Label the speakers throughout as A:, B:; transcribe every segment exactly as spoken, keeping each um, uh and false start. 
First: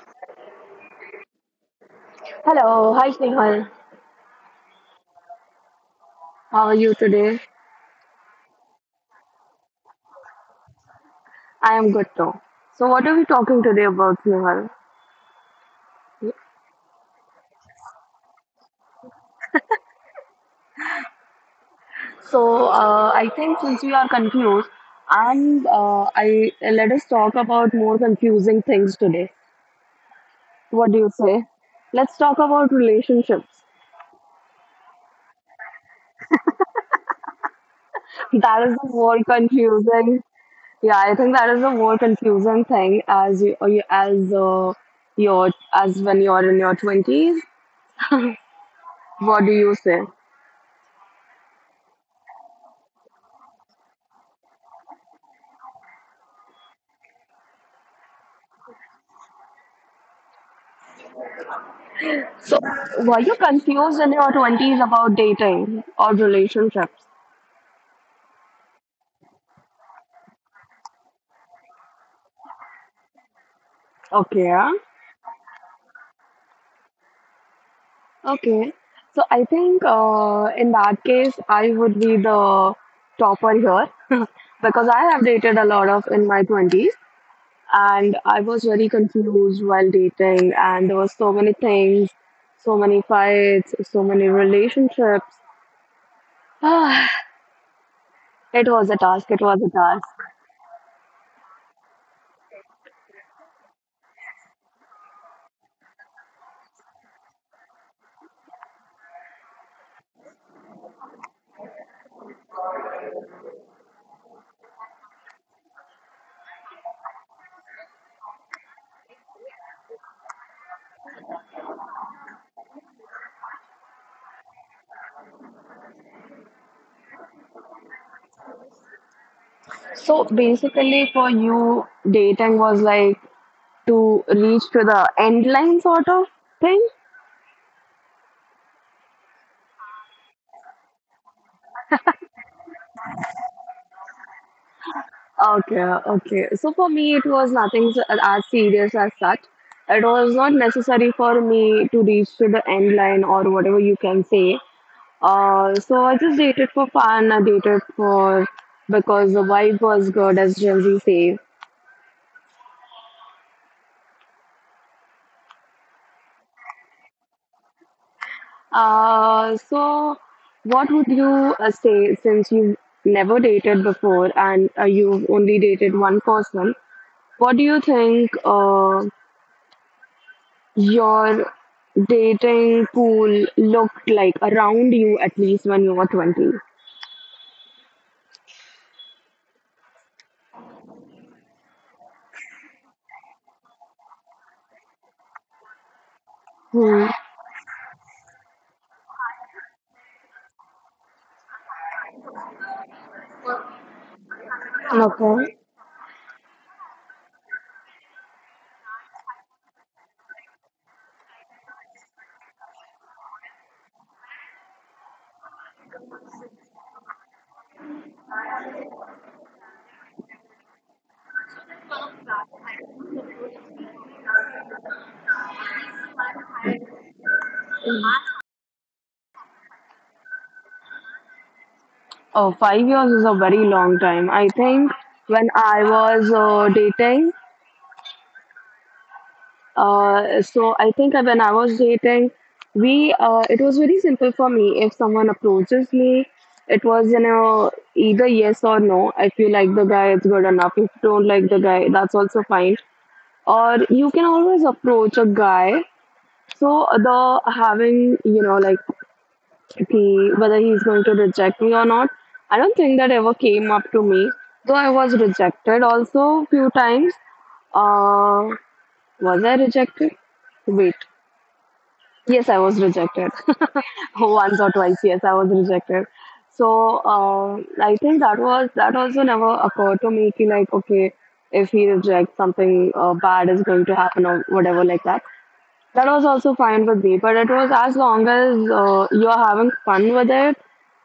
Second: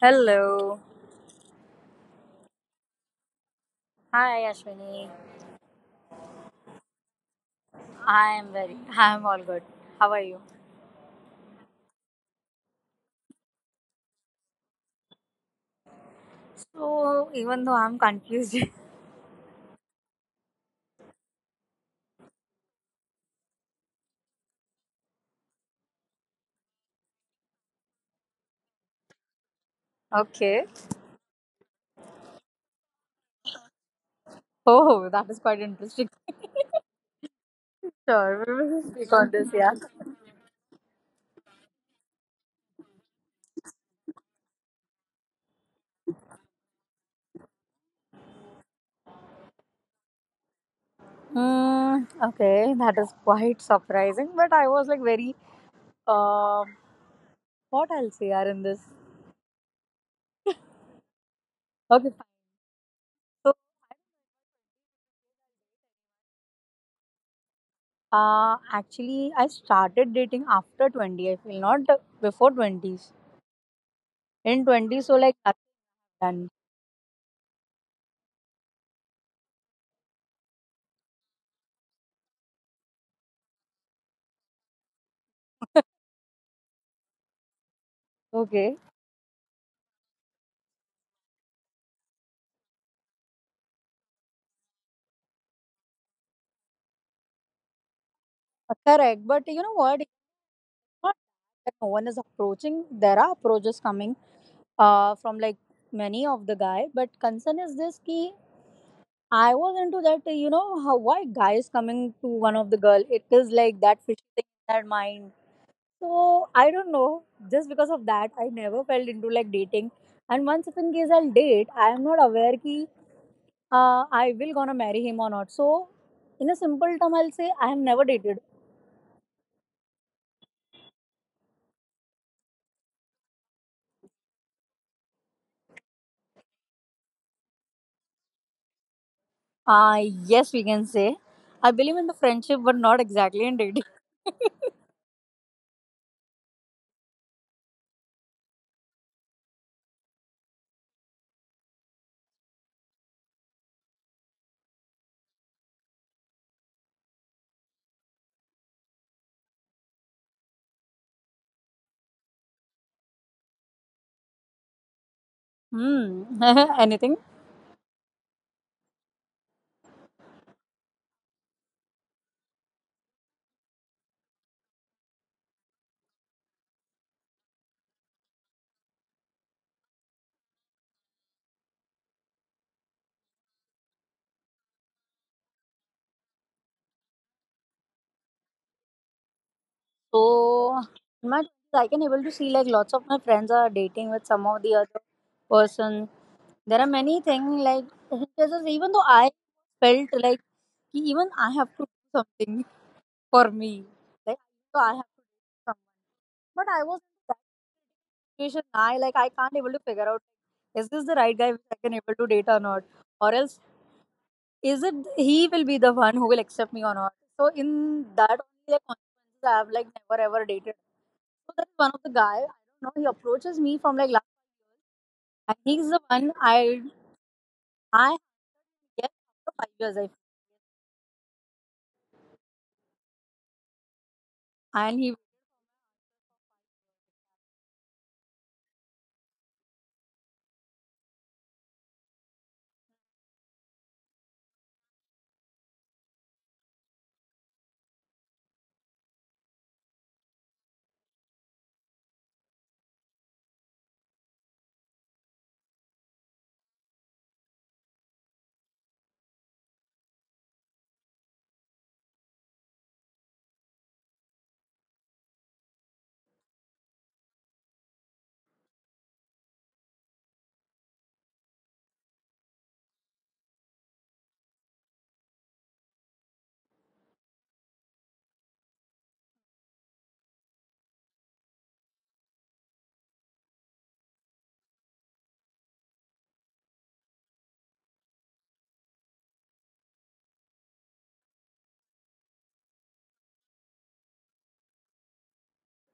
A: Hello.
B: Hello, hi Snehal.
A: Hi, Ashwini.
B: How are you today?
A: I'm very, I'm all good. How are you?
B: I am good too. So, what are we talking today about, Snehal?
A: So, even though I'm confused.
B: So, uh, I think since we are confused, and uh, I let us talk about more confusing things today.
A: Okay.
B: What do you say? Let's talk about relationships.
A: Oh, that is quite interesting. Sure, we
B: That
A: will
B: is the
A: speak on
B: more
A: this, yeah.
B: confusing. Yeah, I think that is the more confusing thing as you, or you- as uh, your as when you're in your twenties. What do you say?
A: Hmm. Okay, that is quite surprising, but I was like very, uh, what else here in this? Okay, fine.
B: So,
A: So,
B: were you confused in your twenties about dating or relationships?
A: uh, actually, I started dating after twenty, I feel, not before twenties. In twenty, so
B: Okay,
A: like, that's
B: yeah.
A: done.
B: Okay. So, I think uh, in that case, I would be the topper here because I have dated a lot of in my twenties
A: Okay.
B: and I was very confused while dating, and there were so many things, so many fights, so many relationships. It
A: Uh, Correct, but you know
B: was
A: what?
B: a task, it was a task.
A: That no one is approaching. There are approaches coming uh, from like many of the guy, but concern is this key. I was into that, uh, you know, how why guys coming to one of the girl. It is like that fish thing in their mind. So I don't know. Just because of that, I never felt into like dating. And once if in case I'll date, I am not aware ki uh, I will gonna marry him or not. So in a simple term, I'll say I have never dated.
B: So, basically, for you, dating was like to reach to the end line sort of thing?
A: Uh, yes, we can say. I believe in the friendship, but not exactly in dating.
B: Okay, okay. So for me, it was nothing s- as serious as such. It was not necessary for me to reach to the end line or whatever you can say. Uh, so I just dated for fun. I dated for because the vibe was good, as Gen Z say.
A: Hmm, anything.
B: Uh, so what would you uh, say since you've never dated before and uh, you've only dated one person? What do you think? Uh, your dating pool looked like around you at least when you were twenty?
A: So, in my twenties, I can able to see like lots of my friends are dating with some of the other person. There are many things like this even though I
B: Hmm.
A: felt like कि even I have to do something for me. Like so I have to do something. But I was in that situation. I like I can't able to figure out like, is this the right guy which I can able to date or not? Or else is it he will be the one who will accept me or not? So in that only the consequences I have like never ever dated. So that's one of the guy I don't know. He approaches me from like last, and he's the one I I get after five years. I and
B: Oh,
A: he
B: five years is a very long time. I think when I was uh, dating, uh, so I think when I was dating, we uh, it was very simple for me. If someone approaches me, it was you know either yes or no. If you like the guy, it's good enough. If you don't like the guy, that's also fine. Or you can always approach a guy. So the having you know like the whether he's going to reject me or not, I don't think that ever came up to me. Though I was rejected also few times. Uh, was I rejected? Wait, yes, I was rejected once or twice. Yes, I was rejected. So uh, I think that was that also never occurred to me. Ki, like okay, if he rejects something uh, bad is going to happen or whatever like that. That was also fine with me, but it was as long as uh, you're having fun with it,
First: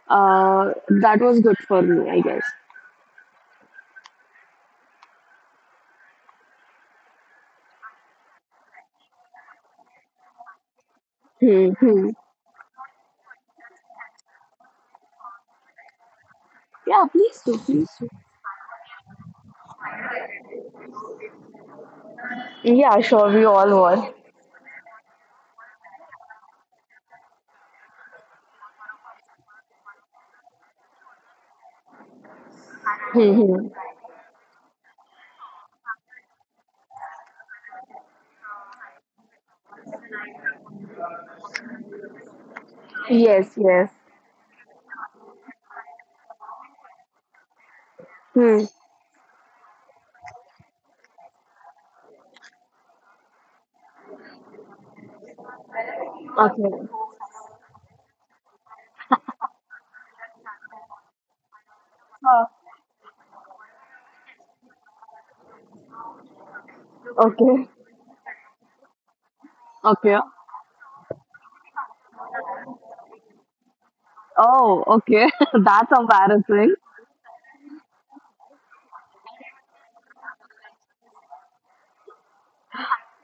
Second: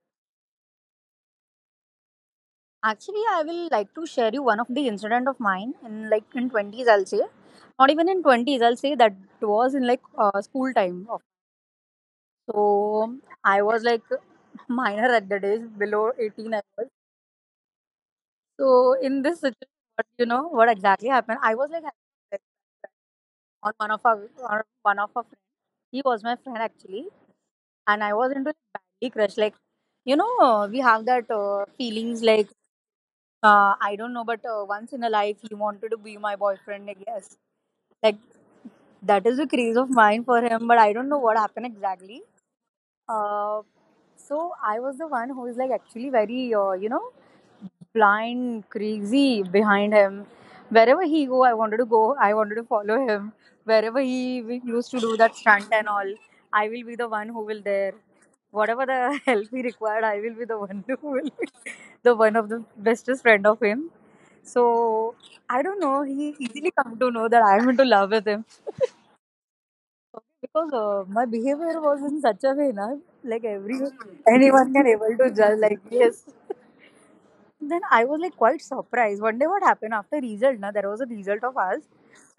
B: uh, that was good for me, I guess.
A: actually I will like to share you one of the incident of mine in like in twenties. I'll say not even in twenties. I'll say that was in like uh, school time.
B: Hmm, hmm.
A: So I was like minor at the days below eighteen.
B: Yeah, please do, please do.
A: So in this situation, what you know what exactly happened? I was like having
B: Yeah, sure, we all were.
A: a- on one of our on one of our friends. He was my friend actually, and I was into like badly crush. Like you know, we have that uh, feelings like
B: Hmm, hmm.
A: uh, I don't know, but uh, once in a life he wanted to be my boyfriend. I guess like that is a craze of mine for him, but I don't know what happened exactly.
B: Yes, yes.
A: Uh, so I was the one who is like actually very, uh, you know,
B: Hmm.
A: blind, crazy behind him. Wherever he go, I wanted to go. I wanted to follow him. Wherever he we used to do that stunt
B: Okay.
A: and all, I will be the one who will there. Whatever the help he required, I will be the one who will
B: Uh,
A: the one of the bestest friend of him. So I don't know. He
B: okay.
A: easily come to know that I am into love with him.
B: Okay.
A: Okay, because uh, my behavior was in such a way na like every
B: Oh, okay.
A: anyone can
B: That's
A: able to judge like
B: embarrassing.
A: yes. Then I was like quite surprised one day what happened after result na. There was a result of ours,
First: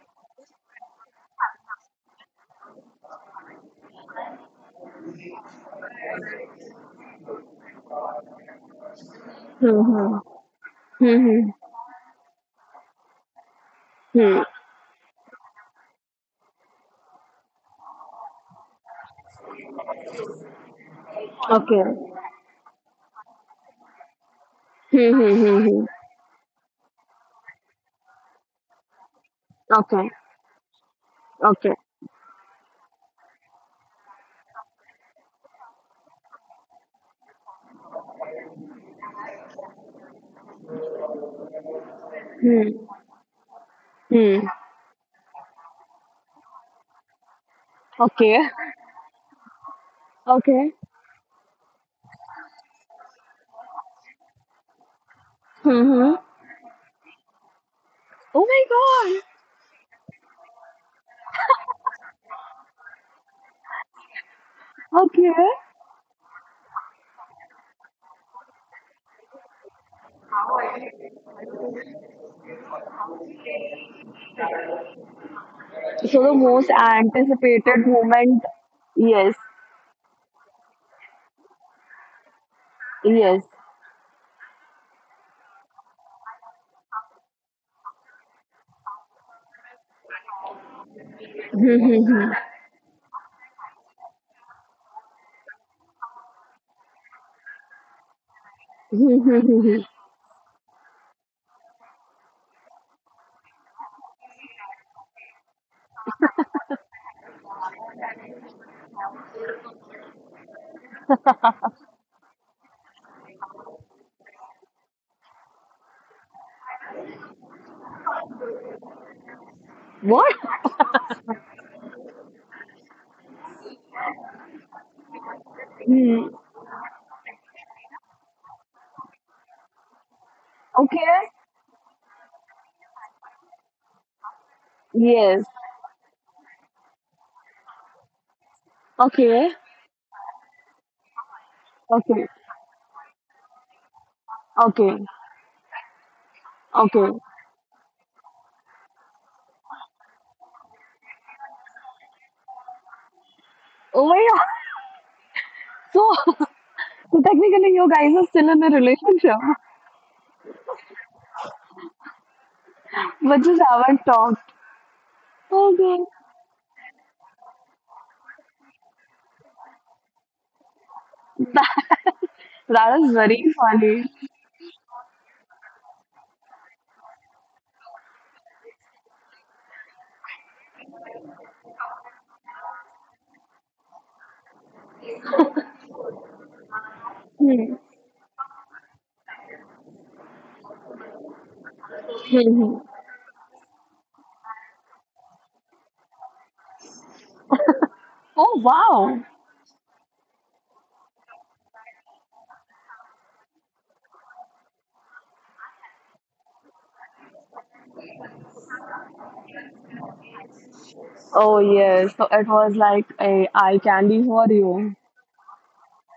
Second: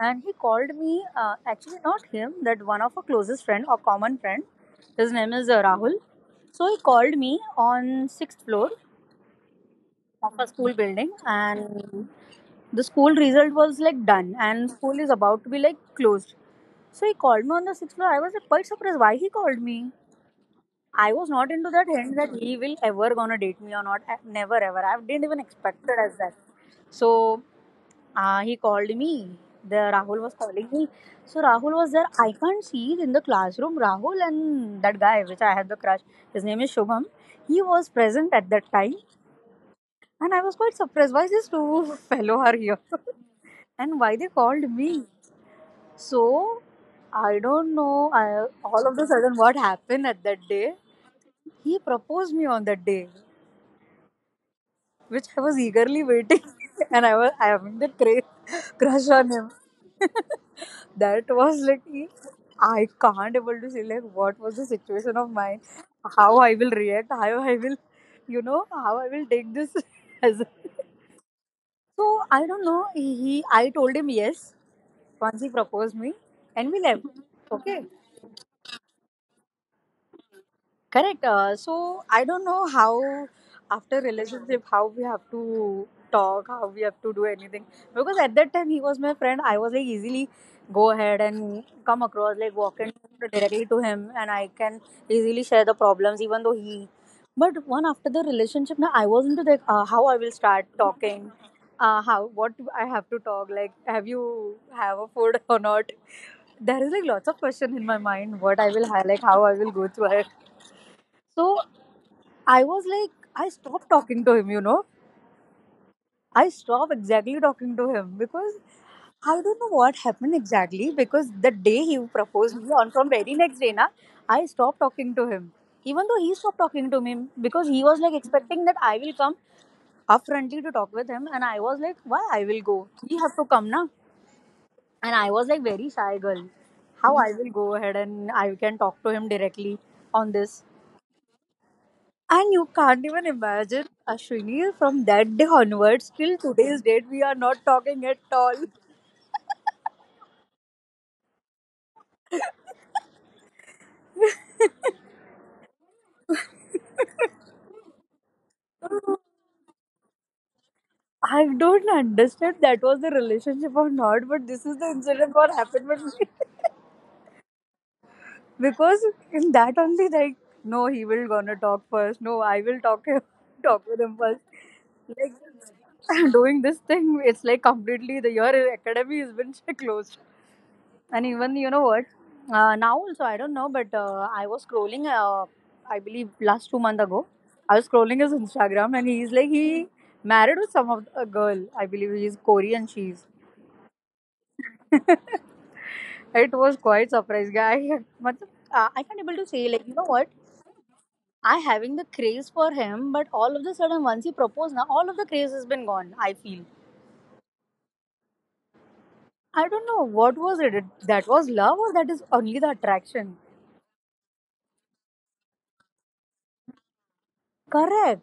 A: and he called me, uh, actually not him, that one of our closest friend or common friend. His name is uh, Rahul. So he called me on sixth floor
B: Mm-hmm.
A: of a school building,
B: Hmm,
A: and the school result was like
B: hmm,
A: done
B: hmm. Hmm.
A: and school is about to be like closed. So he called me on the sixth floor. I was like quite surprised why he called me. I was not into that
B: Okay.
A: hint that he will ever gonna date me or not. I- Never ever. I didn't
B: Hmm,
A: even
B: hmm,
A: expect
B: hmm,
A: it
B: hmm.
A: as that. So uh, he called me. The Rahul was
B: Okay.
A: calling me. So Rahul was
B: Okay.
A: there. I can't see it in the classroom. Rahul and that guy, which I had the crush. His name is Shubham. He was present at that time, and I was quite surprised. Why these two fellow are here?
B: Hmm.
A: And why they called
B: Hmm.
A: me? So I don't know. I, all
B: Okay.
A: of a sudden, what happened at that day?
B: Okay.
A: He proposed me on that day, which I was eagerly waiting,
B: Hmm. Hmm.
A: and I was I having that cra-
B: Oh
A: crush on him.
B: my god.
A: That was like I can't able to say like what was the situation of mine,
B: Okay.
A: how I will react, how I will, you know, how I will take this as. So I don't know. He, he I told him yes once he proposed me, and we
B: So
A: left.
B: the most
A: Okay.
B: anticipated moment. Yes.
A: Correct. Uh, so I don't know how after
B: Yes.
A: relationship how we have to talk, how we have to do anything, because at that time he was my friend. I was like easily go ahead and come across like walk in directly to him and I can easily share the problems even though he. But one after the relationship now I was into like uh, how I will start talking. Uh, how what I have to talk like have you have a food or not. There is like lots of question in my mind what I will have like how I will go through it. So I was like, I stopped talking to him, you know. I stopped exactly talking to him because I don't know what happened exactly, because the
B: What?
A: day he proposed me on from very next day, na, I stopped talking to him. Even though he stopped talking to me because
B: Hmm.
A: he was like expecting that I will come upfrontly to talk with him and I was like, why I will
B: Okay.
A: go? He have to come na. And I was like very shy girl.
B: Yes.
A: How I will go ahead and I can talk to him directly on this.
B: Okay.
A: And you can't even imagine,
B: Okay.
A: Ashwini, from that day onwards till
B: Okay.
A: today's date, we are not talking at all.
B: Okay. Oh my god. So, so technically you guys are still in a relationship,
A: I don't understand that was the relationship or not, but this is the
B: but just
A: incident what
B: haven't
A: happened
B: talked.
A: with me.
B: Okay.
A: Because in that only, like, no, he will gonna talk first. No, I will talk him,
B: That,
A: talk with him first.
B: that is
A: Like,
B: very funny.
A: doing this thing, it's like completely the your academy has been closed. And even you know what? Uh, now also I don't know, but uh, I was scrolling. Uh, I believe last two months ago, I was scrolling his Instagram, and he's like he married with some of a girl. I believe he's Korean. She's. It was quite surprise, guy. But uh, I can't able to say like you know what?
B: Oh wow.
A: I having the craze for him, but all of the sudden once he proposed, now all of the craze has been gone, I feel. I don't know what was it. It- That was love, or that is only the attraction.
B: Oh yes, so it was like a eye candy for you.
A: Correct.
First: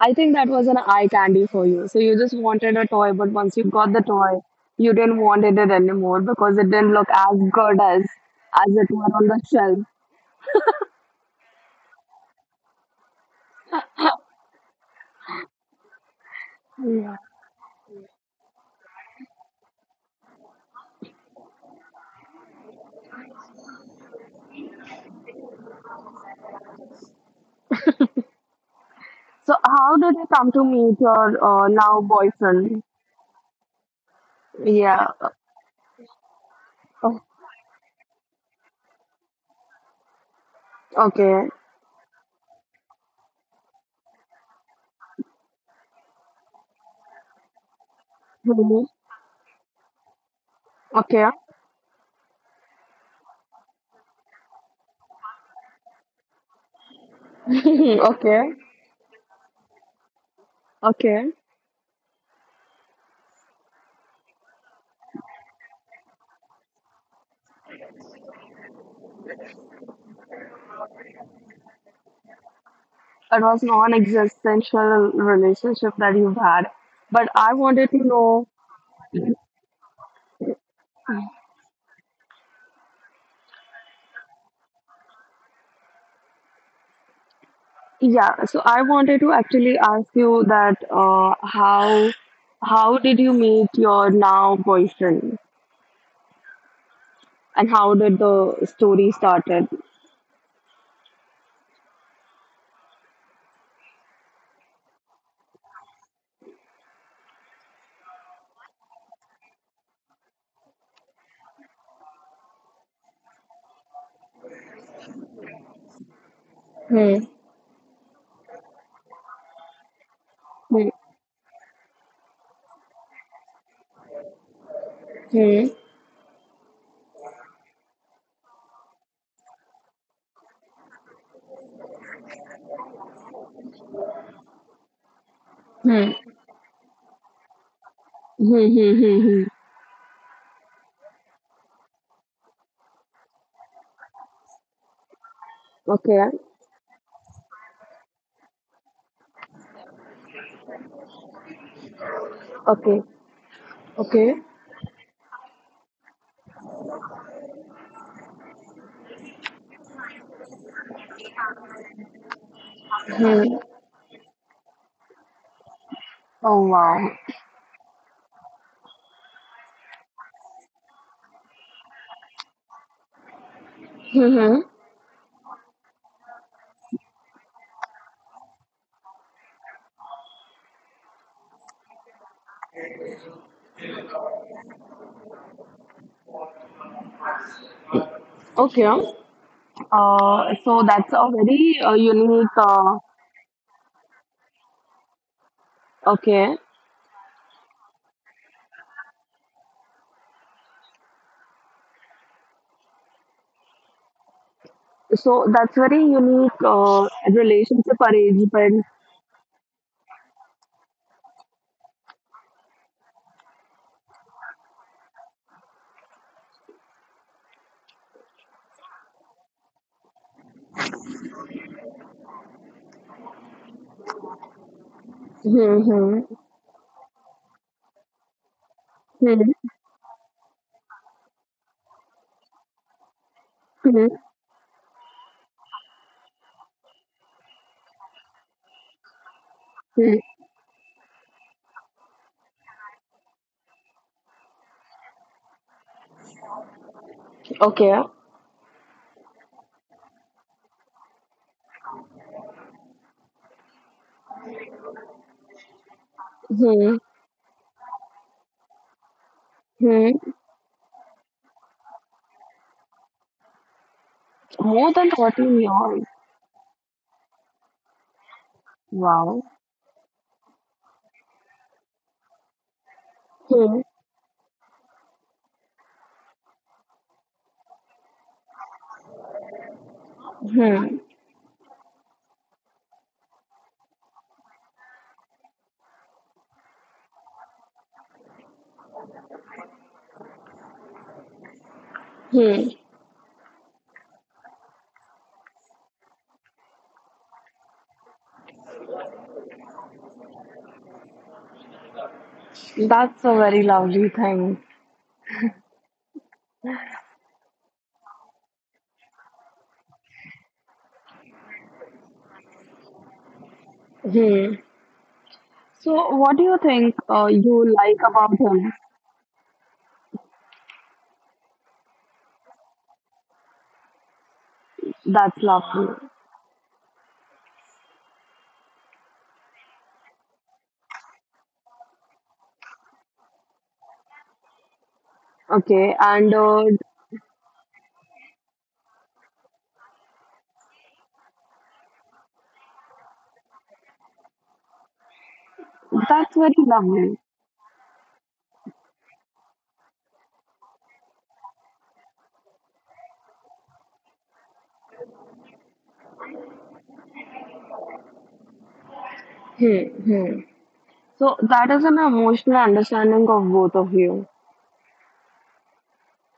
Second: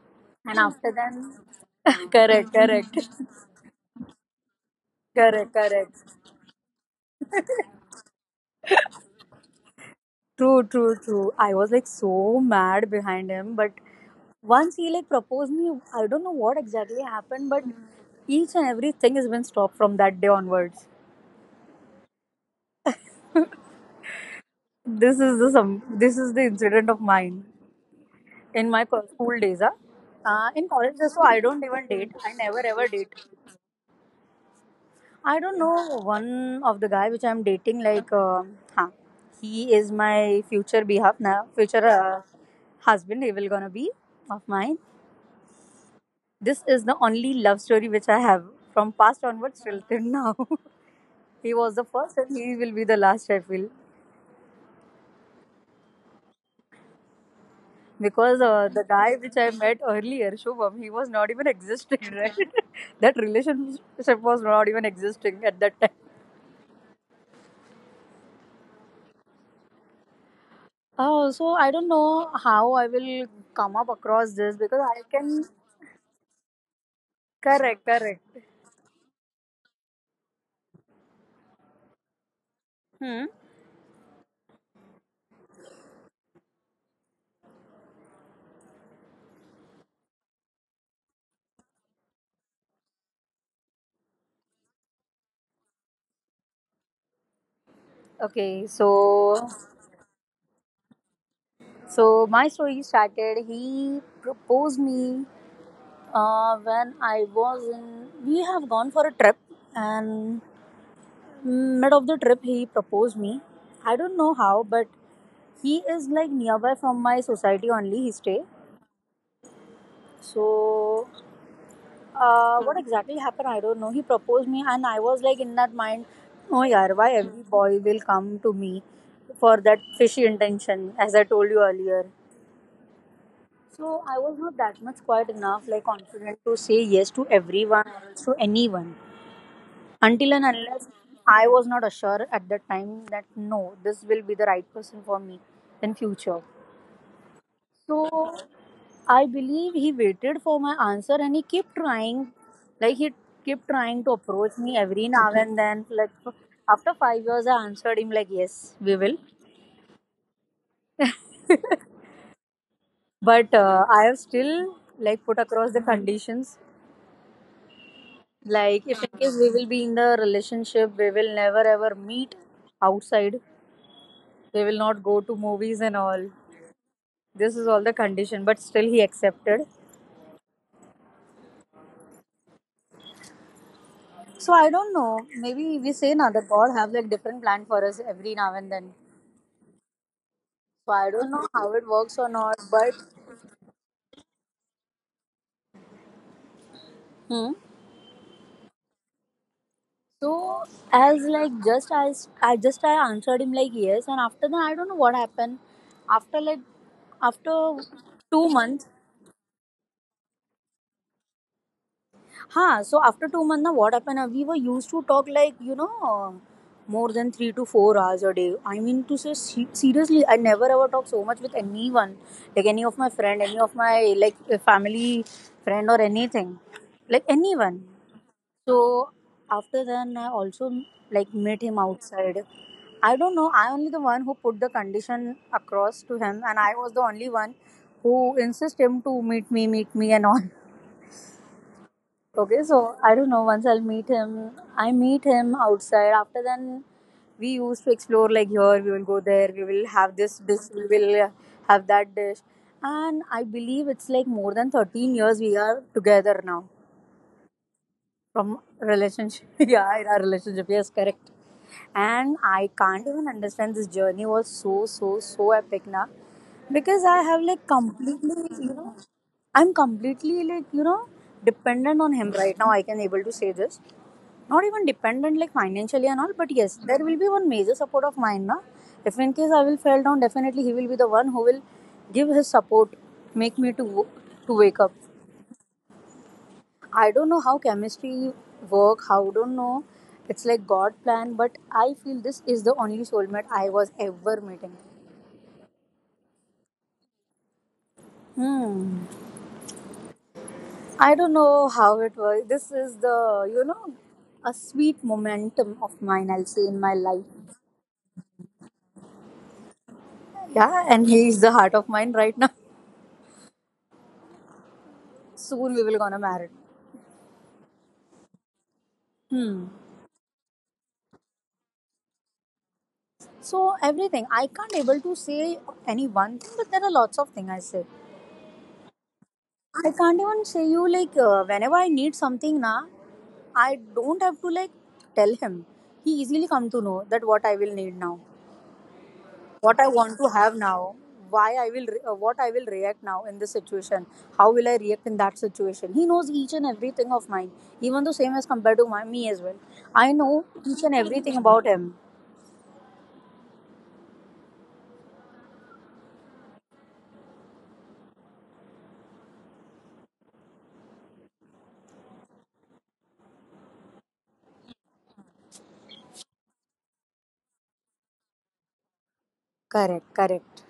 B: I think that
A: And
B: was an
A: after
B: eye
A: then,
B: candy for you. So you just
A: correct,
B: wanted a
A: correct,
B: toy, but once you got the toy, you didn't want
A: correct,
B: it
A: correct.
B: anymore because it didn't look as good as as it were on the shelf.
A: True, true, true. I was like so mad behind him, but once he like proposed me, I don't know what exactly
B: Yeah.
A: happened, but each and everything has been stopped from that day onwards. This is the some. This is the incident of mine in my co- school days. Ah,
B: So
A: Uh, in
B: how did
A: college,
B: you
A: also
B: come to
A: I don't
B: meet
A: even
B: your
A: date.
B: uh,
A: I never
B: now
A: ever date.
B: boyfriend?
A: I don't
B: Yeah.
A: know one of the guy which I'm dating.
B: Oh,
A: Like, uh, huh, he is my future behalf now, future
B: okay.
A: uh, husband. He will gonna be of mine. This is the only love story which I have from past
B: Mhm.
A: onwards till till now. He was the
B: Okay.
A: first, and he will be the last, I feel, because uh, the guy which
B: Okay.
A: I met earlier, Shubham, he was not even existing.
B: Okay.
A: Right, that relationship was not even existing at that time. Oh, so I don't know how I will come up across this
B: It
A: because
B: was
A: I can.
B: non-existential relationship that you've
A: Correct,
B: had,
A: correct.
B: but I wanted to know.
A: Hmm.
B: Yeah, so I wanted to actually ask you that uh, how how did you meet your now boyfriend
A: Okay,
B: and how
A: so
B: did the story started?
A: so my story started. He proposed me uh, when I was in. We have gone for a trip, and mid of the trip he proposed me. I don't know how, but he is like nearby from my society only. He stay.
B: Hmm.
A: So
B: Hmm.
A: Uh, what exactly happened? I don't know. He proposed me, and I was like in that mind, oh yeah, why
B: Hmm.
A: every boy will come to me for that fishy intention, as I told you earlier. So I was not that much quite enough, like confident to say yes to everyone
B: Hmm.
A: or else to anyone until
B: Hmm,
A: and
B: hmm,
A: unless
B: hmm, hmm.
A: I was not assured at that time that no, this will be the right person for me in future.
B: Okay.
A: So I believe he waited for my answer and he kept trying, like he kept trying to approach me
B: Okay.
A: every now and then. Like
B: Okay.
A: after five years, I answered him like, "Yes, we will," but uh, I have still like put
B: Hmm.
A: across the conditions.
B: Oh
A: Like if in
B: wow.
A: case we will be in the relationship, we will never ever meet outside. We will not go to movies and all.
B: Hmm.
A: This is all the condition, but still he accepted. So I don't know. Maybe we say now that God have like different plan for us every now and then. So I
B: Okay.
A: don't know how it works or not,
B: Uh,
A: but
B: so that's a very uh, unique. Uh,
A: hmm.
B: okay.
A: So as like just I s- I just I answered him like yes, and after that I don't know what happened. After like
B: So
A: after
B: that's very
A: two
B: unique
A: months,
B: uh, relationship arrangement.
A: huh? So after two months, now what happened? uh, We were used to talk like you know more than three to four hours a day. I mean to say se- seriously, I never ever talk so much with anyone, like any of my friend, any of my like family friend or anything, like anyone.
B: Hmm. Hmm.
A: So after then, I also like met him outside. I don't know. I only the one who put the condition across to him,
B: Hmm.
A: and I was the only one who insist him to meet me, meet me, and all. Okay,
B: Hmm.
A: so I don't know. Once I'll meet him, I meet him outside. After then, we used to explore like here we will go there, we will have this
B: Okay.
A: dish, we will uh, have that dish, and I believe it's like more than thirteen years we are together now. From relationship.
B: Hmm.
A: Yeah, in our relationship, yes, correct. And I can't
B: Hmm.
A: even understand, this journey was so so so epic now, because I have like
B: More than
A: completely
B: fourteen
A: you know
B: years.
A: I'm completely like you know dependent on him
B: Wow.
A: right now, I can able to say this. Not even dependent like financially and all, but yes,
B: Hmm.
A: there will be one major support of mine na. If in case I will fall down, definitely he will be the one who will give his support, make me to wo-
B: Hmm.
A: to wake up. I don't know how chemistry work. How don't know. It's like God plan, but I feel this is the only soulmate I was ever meeting.
B: Hmm.
A: Hmm. I don't know how it was. This is the you know a sweet momentum of mine, I'll say, in
B: That's
A: my
B: a very
A: life.
B: lovely thing.
A: Yeah, and he is the heart of mine right now. Soon we will gonna marry.
B: Hmm.
A: Hmm.
B: So, what do you think uh, you like about him?
A: So everything, I can't able to say any one thing, but there are lots of things I say.
B: That's lovely.
A: I can't even say you like uh, whenever I need something na, I don't have to like tell him. He easily come to know that what I will need now, what I
B: Okay.
A: want to
B: And
A: have
B: uh,
A: now, why I will re- uh, what I will react now in this situation, how will I react in that situation. He knows each and everything of mine, even though same as compared to my, me as well. I know
B: that's very
A: each and everything
B: lovely.
A: about him.
B: Hmm. Hmm. So, that is an emotional understanding of both of you.
A: Correct, correct.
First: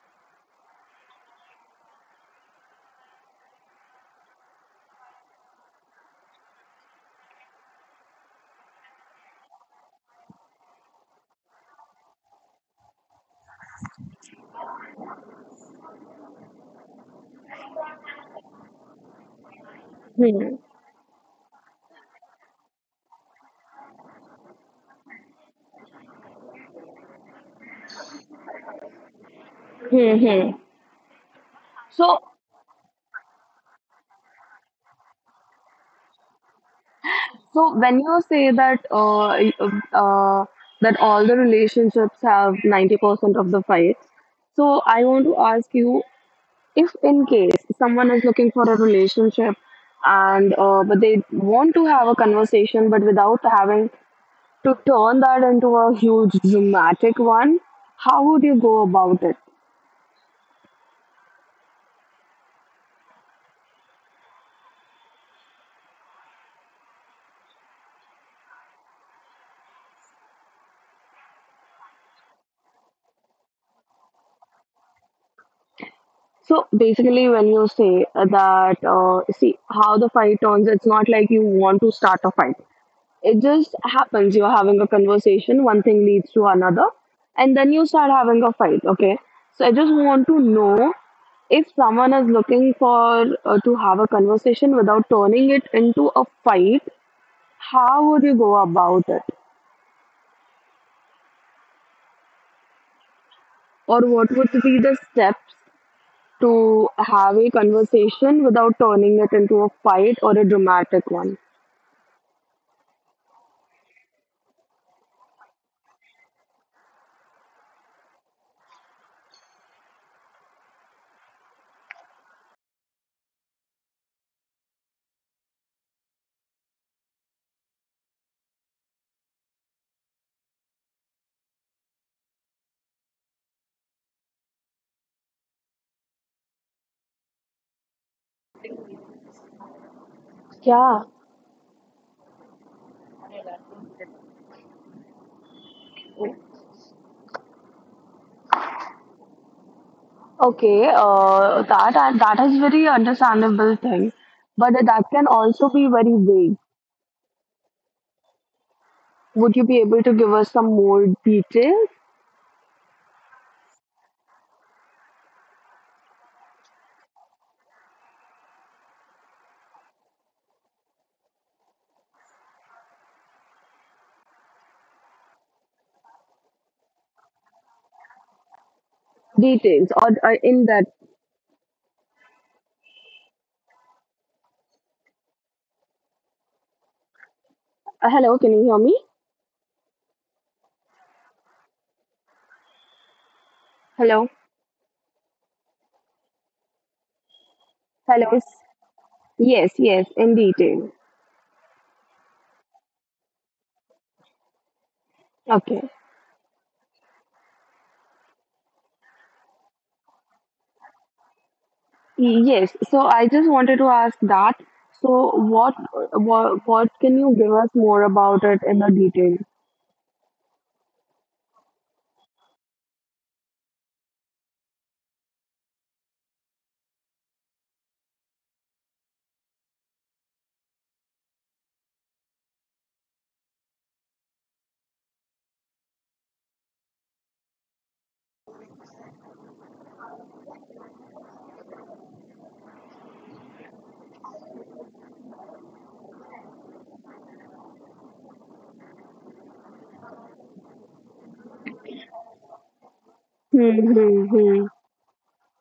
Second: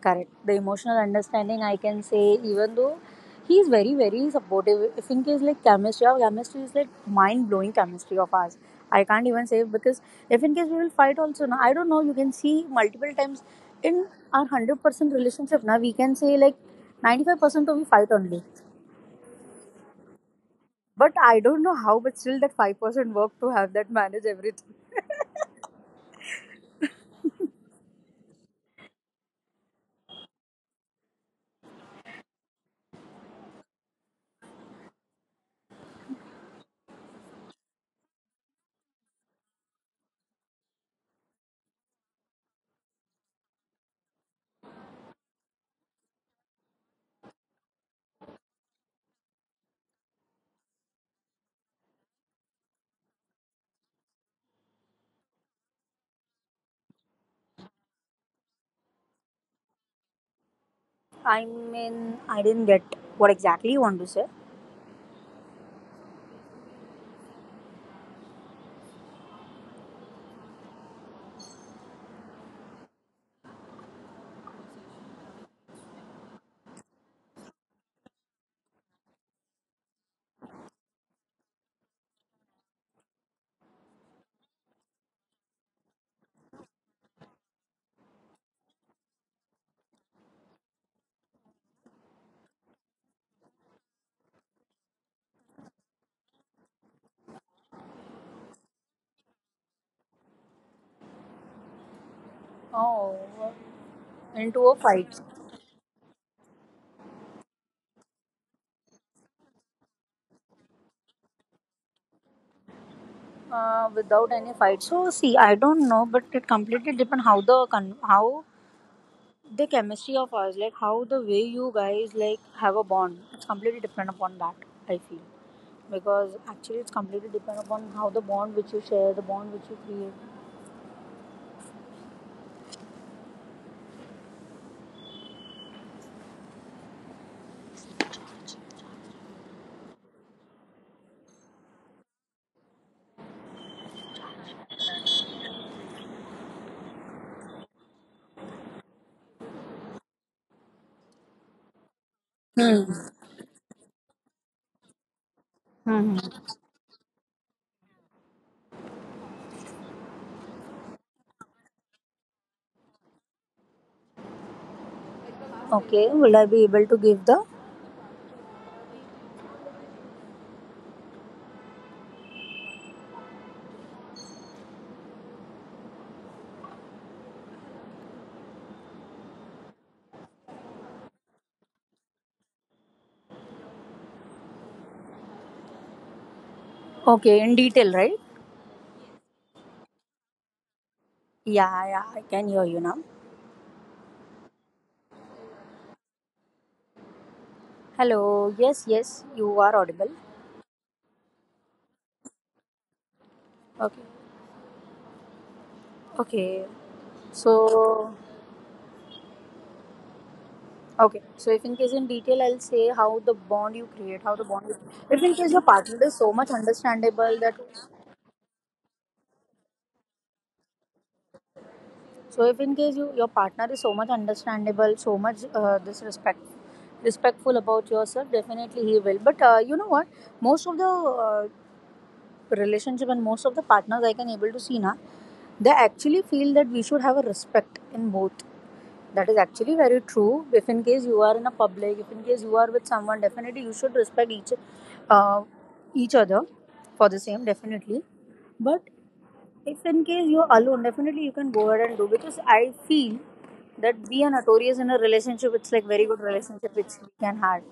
A: Correct. The emotional understanding, I can say, even though he's very, very supportive. If in case like chemistry, our chemistry is like mind blowing chemistry of ours. I can't even say because if in case we will fight also, na, I don't know, you can see multiple times in our one hundred percent relationship, now we can say like ninety-five percent of we fight only.
B: Hmm.
A: But I don't know how, but still that five percent work to have that manage everything.
B: Hmm. Hmm. So, So when you say that uh, y- uh, uh, that all the relationships have ninety percent of the fights, so I want to ask you if in case someone is looking for a relationship and uh, but they want to have a conversation but without having to turn that into a huge dramatic one, how would you go about it?
A: I mean, I didn't get what exactly you want to say.
B: So basically, when you say that, uh, see how the fight turns, it's not like you want to start a fight. It just happens. You're having a conversation, one thing leads to another, and then you start having a fight. Okay. So I just want to know if someone is looking for uh, to have a conversation without turning it into a fight, how would you go about it?
A: Oh, into
B: Or
A: a
B: what would
A: fight.
B: be the steps to have a conversation without turning it into a fight or a dramatic one?
A: Uh, without any fight. So see, I don't know, but it completely depends how the con- how the chemistry of us, like how the way you guys like have a bond. It's completely depend upon that. I feel because actually it's completely depend upon how the bond which you share, the bond which you create.
B: Yeah. Okay, uh,
A: Hmm.
B: that that is very understandable thing, but
A: Hmm.
B: that can also be very vague. Would you be able to give us some more details?
A: Okay, will I be able to give the
B: Details or uh, in that?
A: okay in detail, right?
B: Uh, hello, can you hear me?
A: Yeah, yeah, I can hear you now.
B: Hello,
A: Hello. Yes, yes, you are
B: hello.
A: audible.
B: Yes, yes, in detail.
A: Okay. Okay.
B: Okay.
A: So okay, so if in case in detail, I'll say how the bond you create,
B: Y-
A: how the
B: Yes.
A: bond. You,
B: So I
A: if
B: just
A: in case
B: wanted
A: your
B: to ask
A: partner is so
B: that.
A: much
B: So
A: understandable that,
B: what what what can you give us more about it in the detail?
A: so if in case you your partner is so much understandable, so much uh, this respect, respectful about yourself, definitely he will. But uh, you know what? Most of the uh, relationship and most of the partners I can able to see now, they actually feel that we should have a respect in both. That is actually very true. If in case you are in a public, if in case you are with someone, definitely you should respect each uh, each other for the same, definitely. But if in case you're alone, definitely you can go ahead and do because I feel that we are notorious in a relationship. It's like
B: Hmm,
A: very good
B: hmm,
A: relationship
B: hmm,
A: which we can have,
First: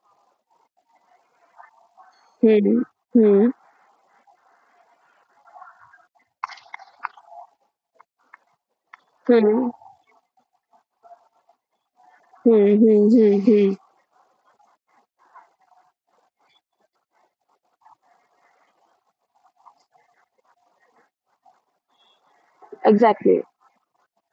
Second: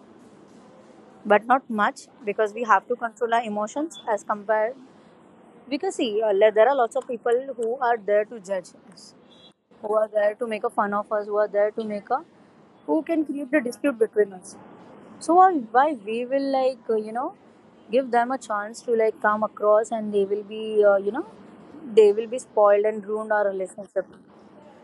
A: but not much because we
B: hmm,
A: have to control our
B: hmm,
A: emotions as compared. Because see, uh, there are lots of people who are there to judge us,
B: hmm,
A: who are there to make a fun of us, who are there to make a
B: hmm,
A: who
B: hmm,
A: can
B: hmm.
A: create the
B: Hmm.
A: dispute between us. So why why we will like uh, you know give them a chance to like come across and they will be uh, you know they will be spoiled and ruined our
B: Exactly.
A: relationship.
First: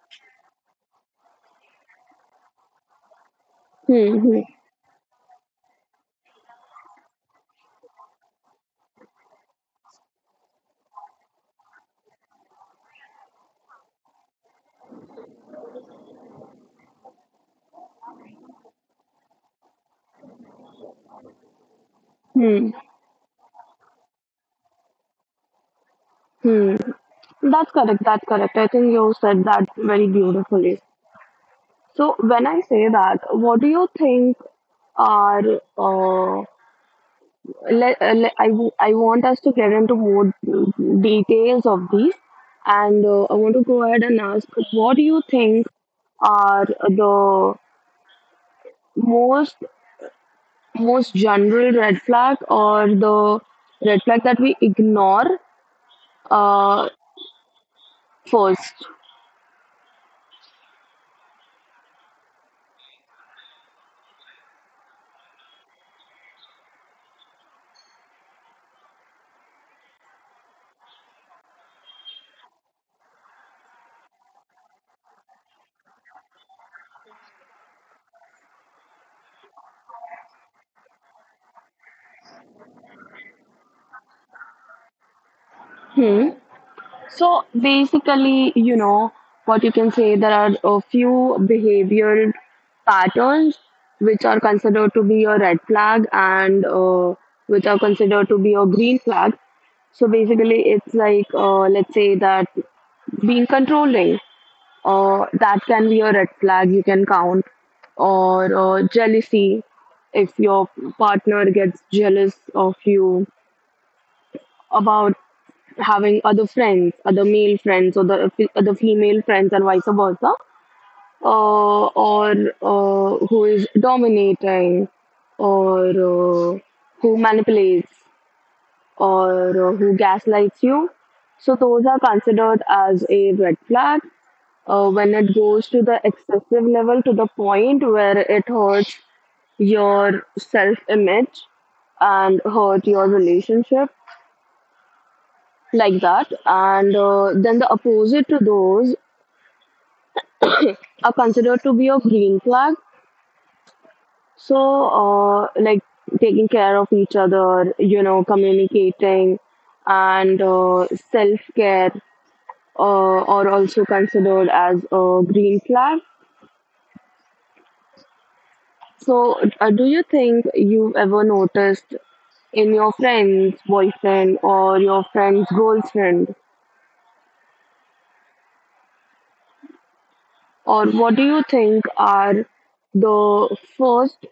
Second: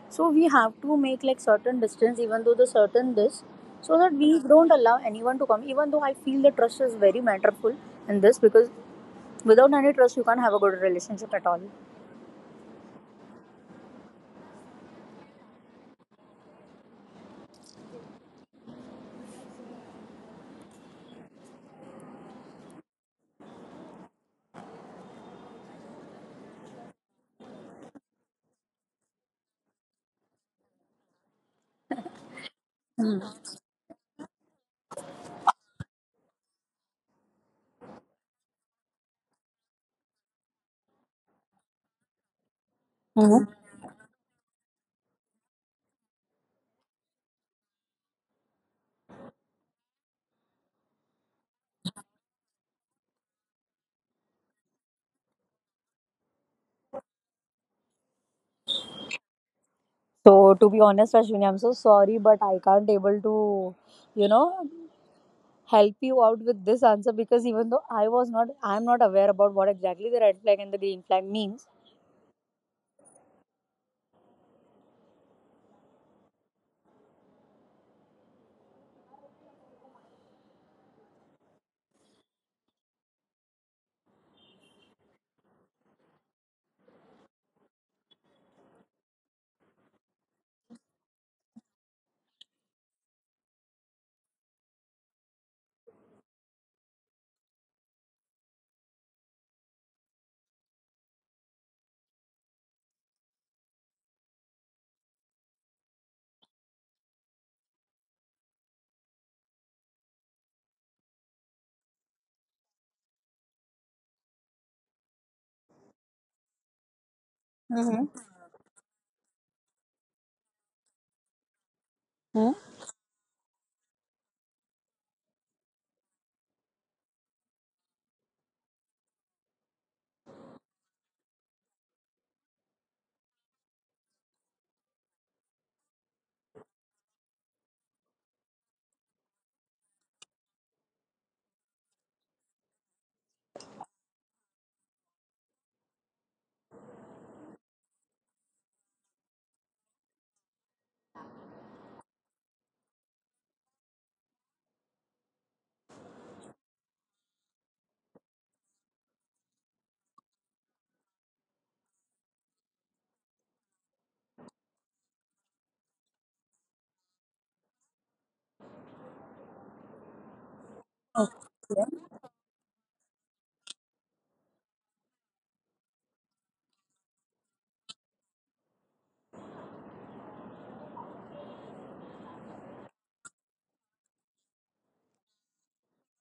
A: So we have to make like certain distance even though the certain this, so that
B: Hmm,
A: we
B: hmm,
A: don't allow anyone to come. Even though I feel the trust is very matterful in this, because without any trust you can't have a good relationship at all.
B: hmm, hmm. That's correct. That's correct. I think you said that very beautifully. So when I say that, what do you think are uh, le- uh, le- I, w- I want us to get into more details of these, and uh, I want to go ahead and ask, what do you think are the most most general red flag or the red flag that we ignore uh, first?
A: So to be honest, Ashwini, I'm so sorry, but I can't able to, you know, help you out with this answer, because even though I was not, I'm not aware about what exactly the red flag and the green flag means.
B: Hmm? So basically, you know, what you can say, there are a few behavioral patterns which are considered to be a red flag and uh, which are considered to be a green flag. So basically, it's like, uh, let's say that being controlling, uh, that can be a red flag you can count, or uh, jealousy if your partner gets jealous of you about having other friends,
A: Mm-hmm.
B: other male friends, or the fe- other female friends, and vice versa,
A: Hmm.
B: uh, or uh, who is dominating, or uh, who manipulates, or uh, who gaslights you. So those are considered as a red flag. Uh, when it goes to the excessive level, to the point where it hurts your self image and hurt your relationship like that. And uh, then the opposite to those are considered to be a green flag. So, uh, like taking care of each other, you know, communicating and uh, self care uh, are also considered as a green flag. So,
A: Okay.
B: uh, do you think you've ever noticed in your friend's boyfriend or your friend's girlfriend, or what do you think are the first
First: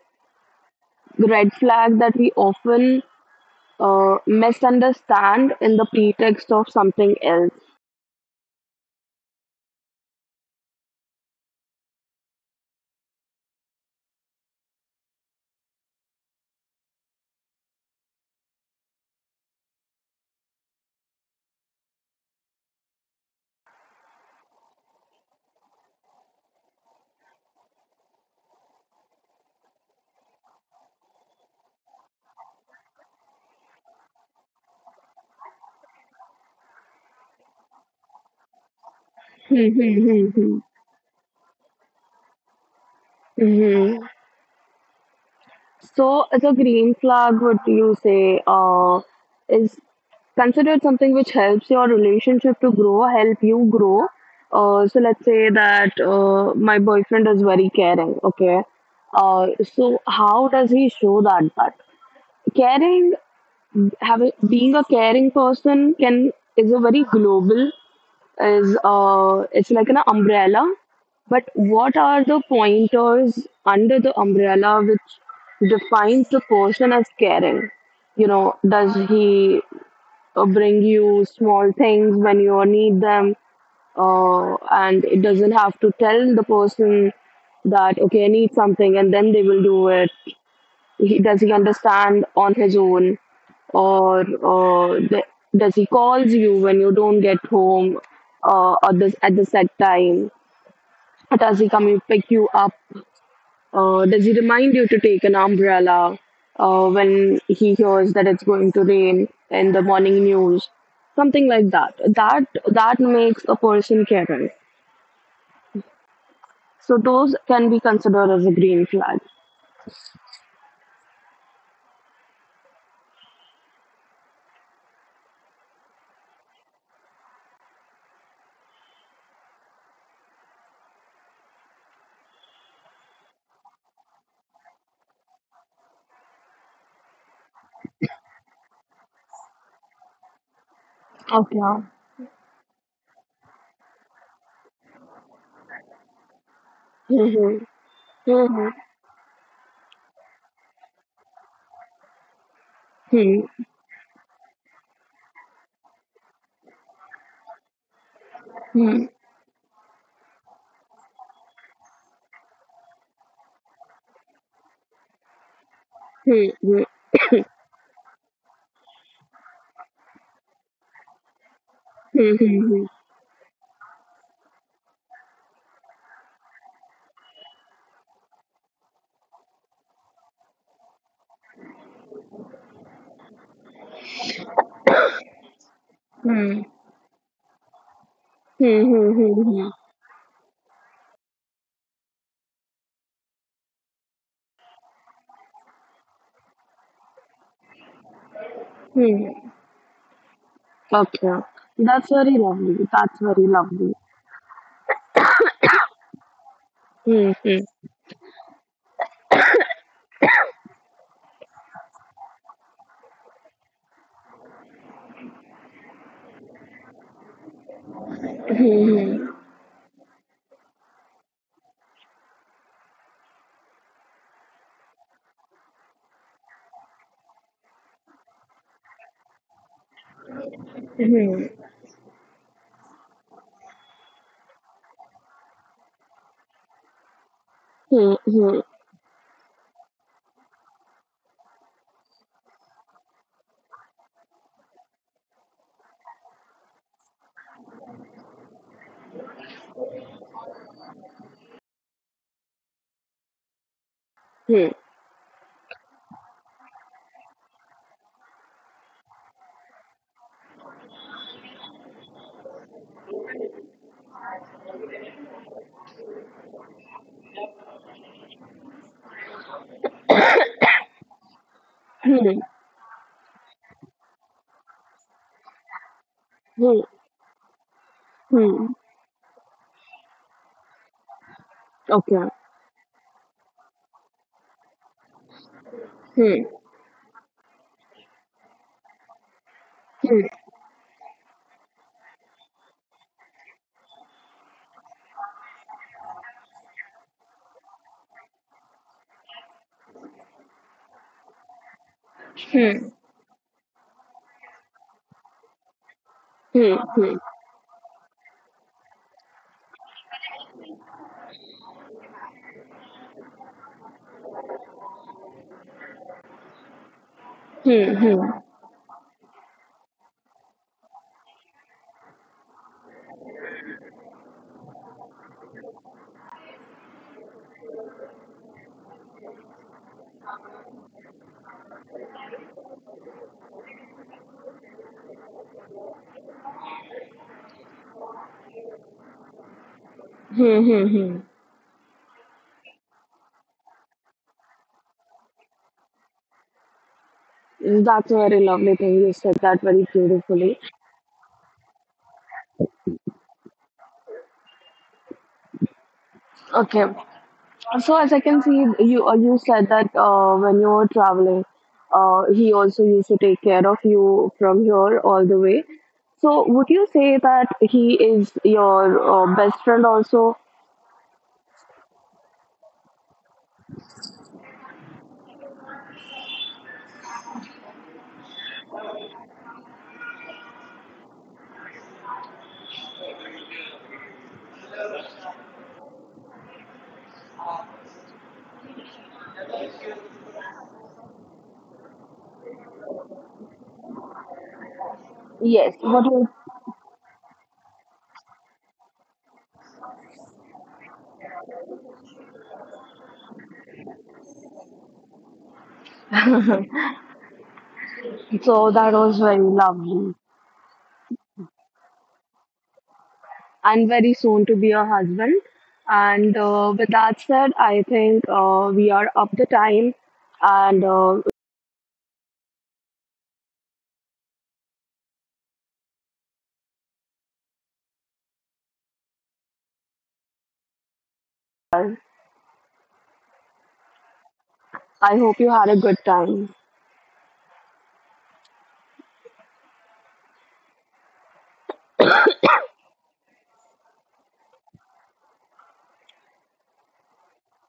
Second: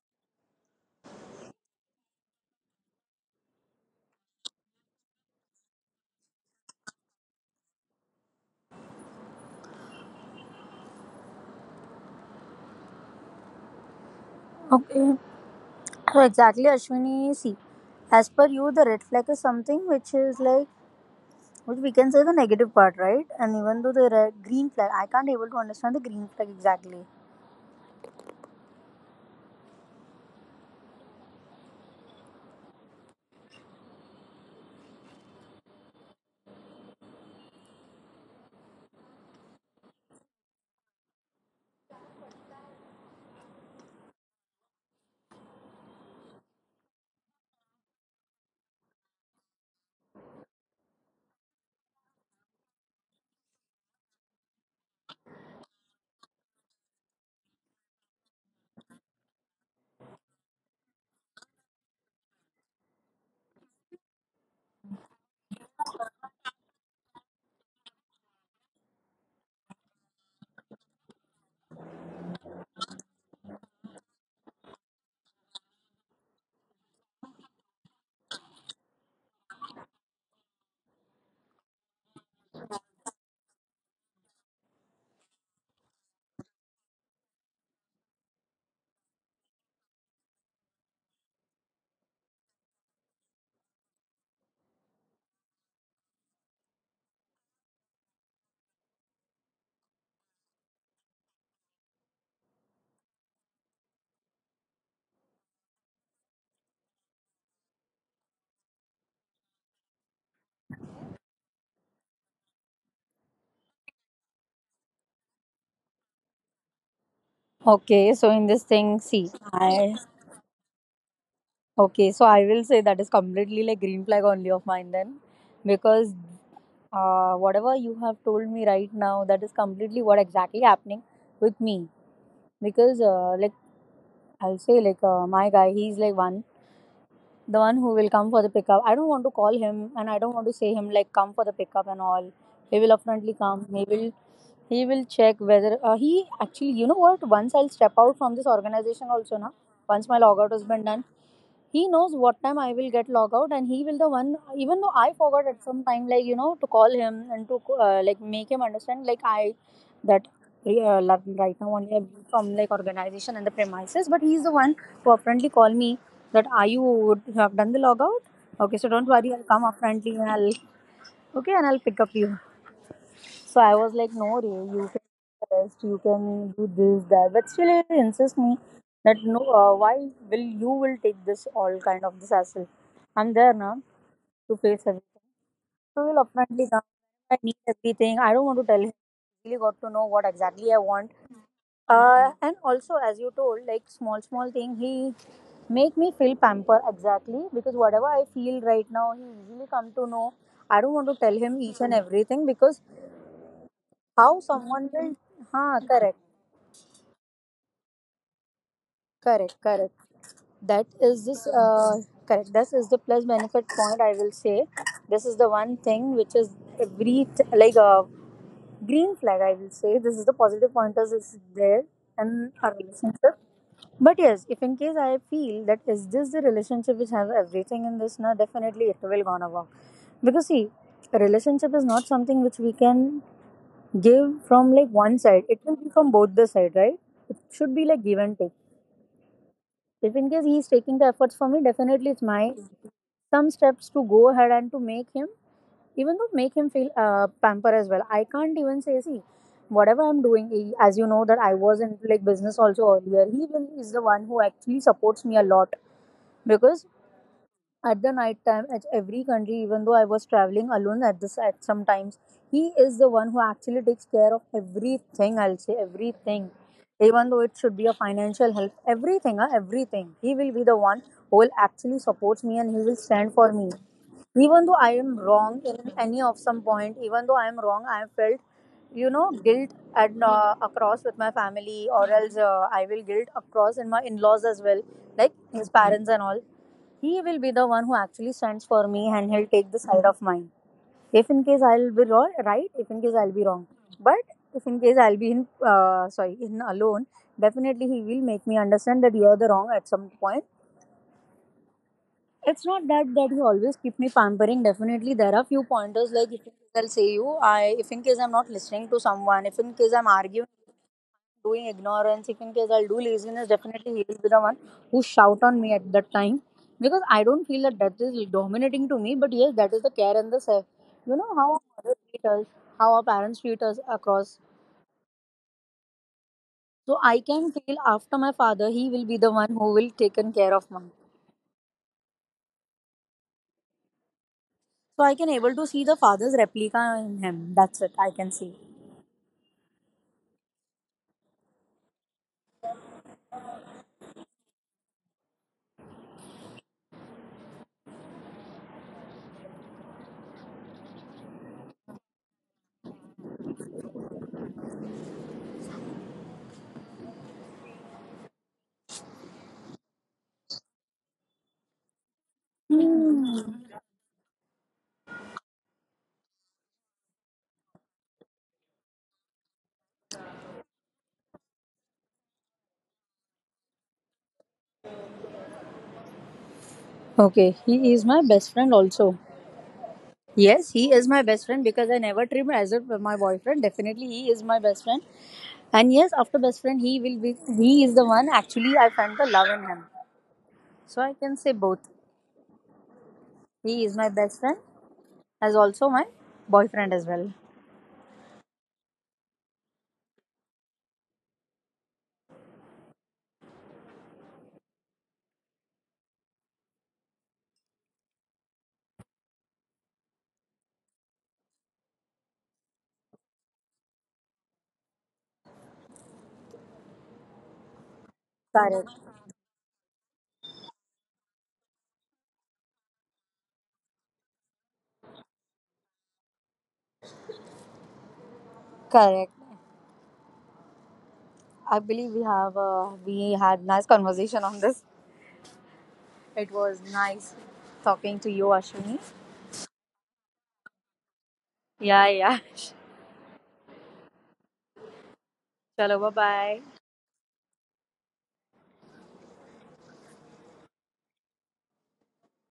B: red flag that we often uh, misunderstand in the pretext of something else.
A: Okay. So exactly, Ashwini, see, as per you, the red flag is something which is like, which we can say the negative part, right? And even though the red, green flag, I can't able to understand the green flag exactly.
B: Hmm, hmm, hmm, hmm. Mhm. So, as a green flag, would you say uh, is considered something which helps your relationship to grow, help you grow? Uh, so, let's say that uh, my boyfriend is very caring, okay? Uh, so, how does he show that? But caring, having, being a caring person can is a very global is uh, it's like an umbrella. But what are the pointers under the umbrella which defines the person as caring? You know, does he uh, bring you small things when you need them? Uh, and it doesn't have to tell the person that, okay, I need something, and then they will do it. He, does he understand on his own, or uh, th- does he calls you when you don't get home uh, at the at the set time? Does he come and pick you up? Uh, does he remind you to take an umbrella uh, when he hears that it's going to rain in the morning news? Something like that. That that makes a person caring.
A: Okay, so in this thing,
B: So
A: see,
B: those can be
A: I
B: considered as a green flag.
A: okay, so I will say that is completely like green flag only of mine then, because uh, whatever you have told me right now, that is completely what exactly happening with me. Because uh, like I'll say like uh, my guy, he's like one the one who will come for the pickup. I don't want to call him and I don't want to say him like come for the pickup and all. He will upfrontly come.
B: Okay.
A: He will he will check whether uh, he actually you know what once I'll step out from this organization also now,
B: Mm-hmm.
A: once my logout has
B: Hmm,
A: been done, he knows what time I will get log out, and he will the one even though I forgot
B: hmm,
A: at some time like you know to call him and to uh, like make him understand like I that uh, like,
B: hmm,
A: right now only I'm from like organization and the premises, but he's the one who apparently call me that are you would you have done the logout? Okay, so
B: hmm,
A: don't worry, I'll come up friendly, and I'll okay and I'll pick up you. So I was like, no,
B: Hmm,
A: Ray, you can do the
B: hmm,
A: rest, you can do this, that, but still he insists me that no, uh, why will you will take this all kind of this hassle? I'm there now to face everything. So he'll upfrontly come. I need everything. I don't want to tell
B: hmm,
A: him. I really got to know what exactly I
B: hmm,
A: want,
B: hmm, hmm, hmm,
A: uh, and also, as you told, like small, small thing, he make me feel pamper exactly because whatever I feel right now, he usually come to know. I don't want to tell
B: hmm,
A: him each
B: hmm.
A: and everything because
B: Okay. Okay.
A: how
B: That's very
A: someone will,
B: lovely. That's
A: huh?
B: very
A: Correct,
B: lovely.
A: correct,
B: Hmm,
A: correct.
B: hmm,
A: That is this. Uh, correct. This is the plus benefit point, I will say. This is the one thing which is every th- like a green flag, I will say. This is the positive pointers is there
B: hmm,
A: in our relationship. But yes, if in case I feel that is this the relationship which has everything in this, now definitely it will gonna work. Because see, a relationship is not something which we can
B: hmm,
A: give
B: hmm,
A: from like one side. It will be from both the side, right? It should be like give and take. If in case he is taking
B: hmm,
A: the efforts
B: hmm,
A: for me, definitely it's my some steps to go ahead and to make him, even though make him feel uh, pamper as well. I can't even say, see, whatever I'm doing, he- as you know that I was in like business also earlier. He will is the one who actually supports me a lot, because at the night time at every country, even though I was traveling alone at this at sometimes, he is the one who actually takes care of everything, I'll say everything, even though it should be a financial help, everything, huh? Everything, he will be the one who will actually supports me and he will stand for me, even though I am wrong
B: hmm,
A: in any of some point, even though I am wrong. I have felt you know guilt at
B: hmm,
A: uh, across with my
B: hmm,
A: family, or
B: hmm.
A: else uh, I will guilt across in my in-laws as well, like
B: Okay.
A: his parents and all. He will be the one who actually stands for me and he'll take the
B: Hmm,
A: side of mine. If in case I'll be wrong, right, if in case I'll be wrong.
B: hmm,
A: But if in case I'll be in, uh, sorry, in alone, definitely he will make me understand that you're the wrong at some point. It's not that that he always keep me pampering. Definitely, there are few pointers
B: hmm,
A: like
B: hmm,
A: if in case I'll say you, I if in case I'm not listening to someone, if in case I'm
B: hmm,
A: arguing,
B: hmm, hmm,
A: doing ignorance, if in case I'll do laziness, definitely he will be the one who shout on me at that time, because I don't feel that that is dominating to me. But yes, that is the care and the self. You know how
B: hmm,
A: our
B: hmm,
A: mother treat us, how our parents treat us across. So I can feel after my father, he will be the one who will taken care of mom. So I can able to see the father's replica in him. That's it, I can see.
B: hmm. That's a very lovely thing. You said that very beautifully. Okay. So as I can see, you uh, you said that uh, when you were traveling, uh, he also used to take care of you from here all the way. So would you say that he is your uh, best friend also?
A: Okay, he is my best friend also. Yes, he is my best friend, because I never treat him as if my boyfriend. Definitely, he is my best friend. And yes, after best friend, he will be. He is the one. Actually, I find the love in him. So I can say both. He is my best friend, as also my boyfriend as well.
B: Yes. What was. So that was very lovely and very soon
A: Correct.
B: to be a husband. And uh, with that said, I think uh, we are up the time, and uh,
A: Correct. I believe we have uh, we had nice conversation on this. It was nice talking to you, Ashwini.
B: I hope you had a good time.
A: Yeah, yeah. Chalo, bye bye.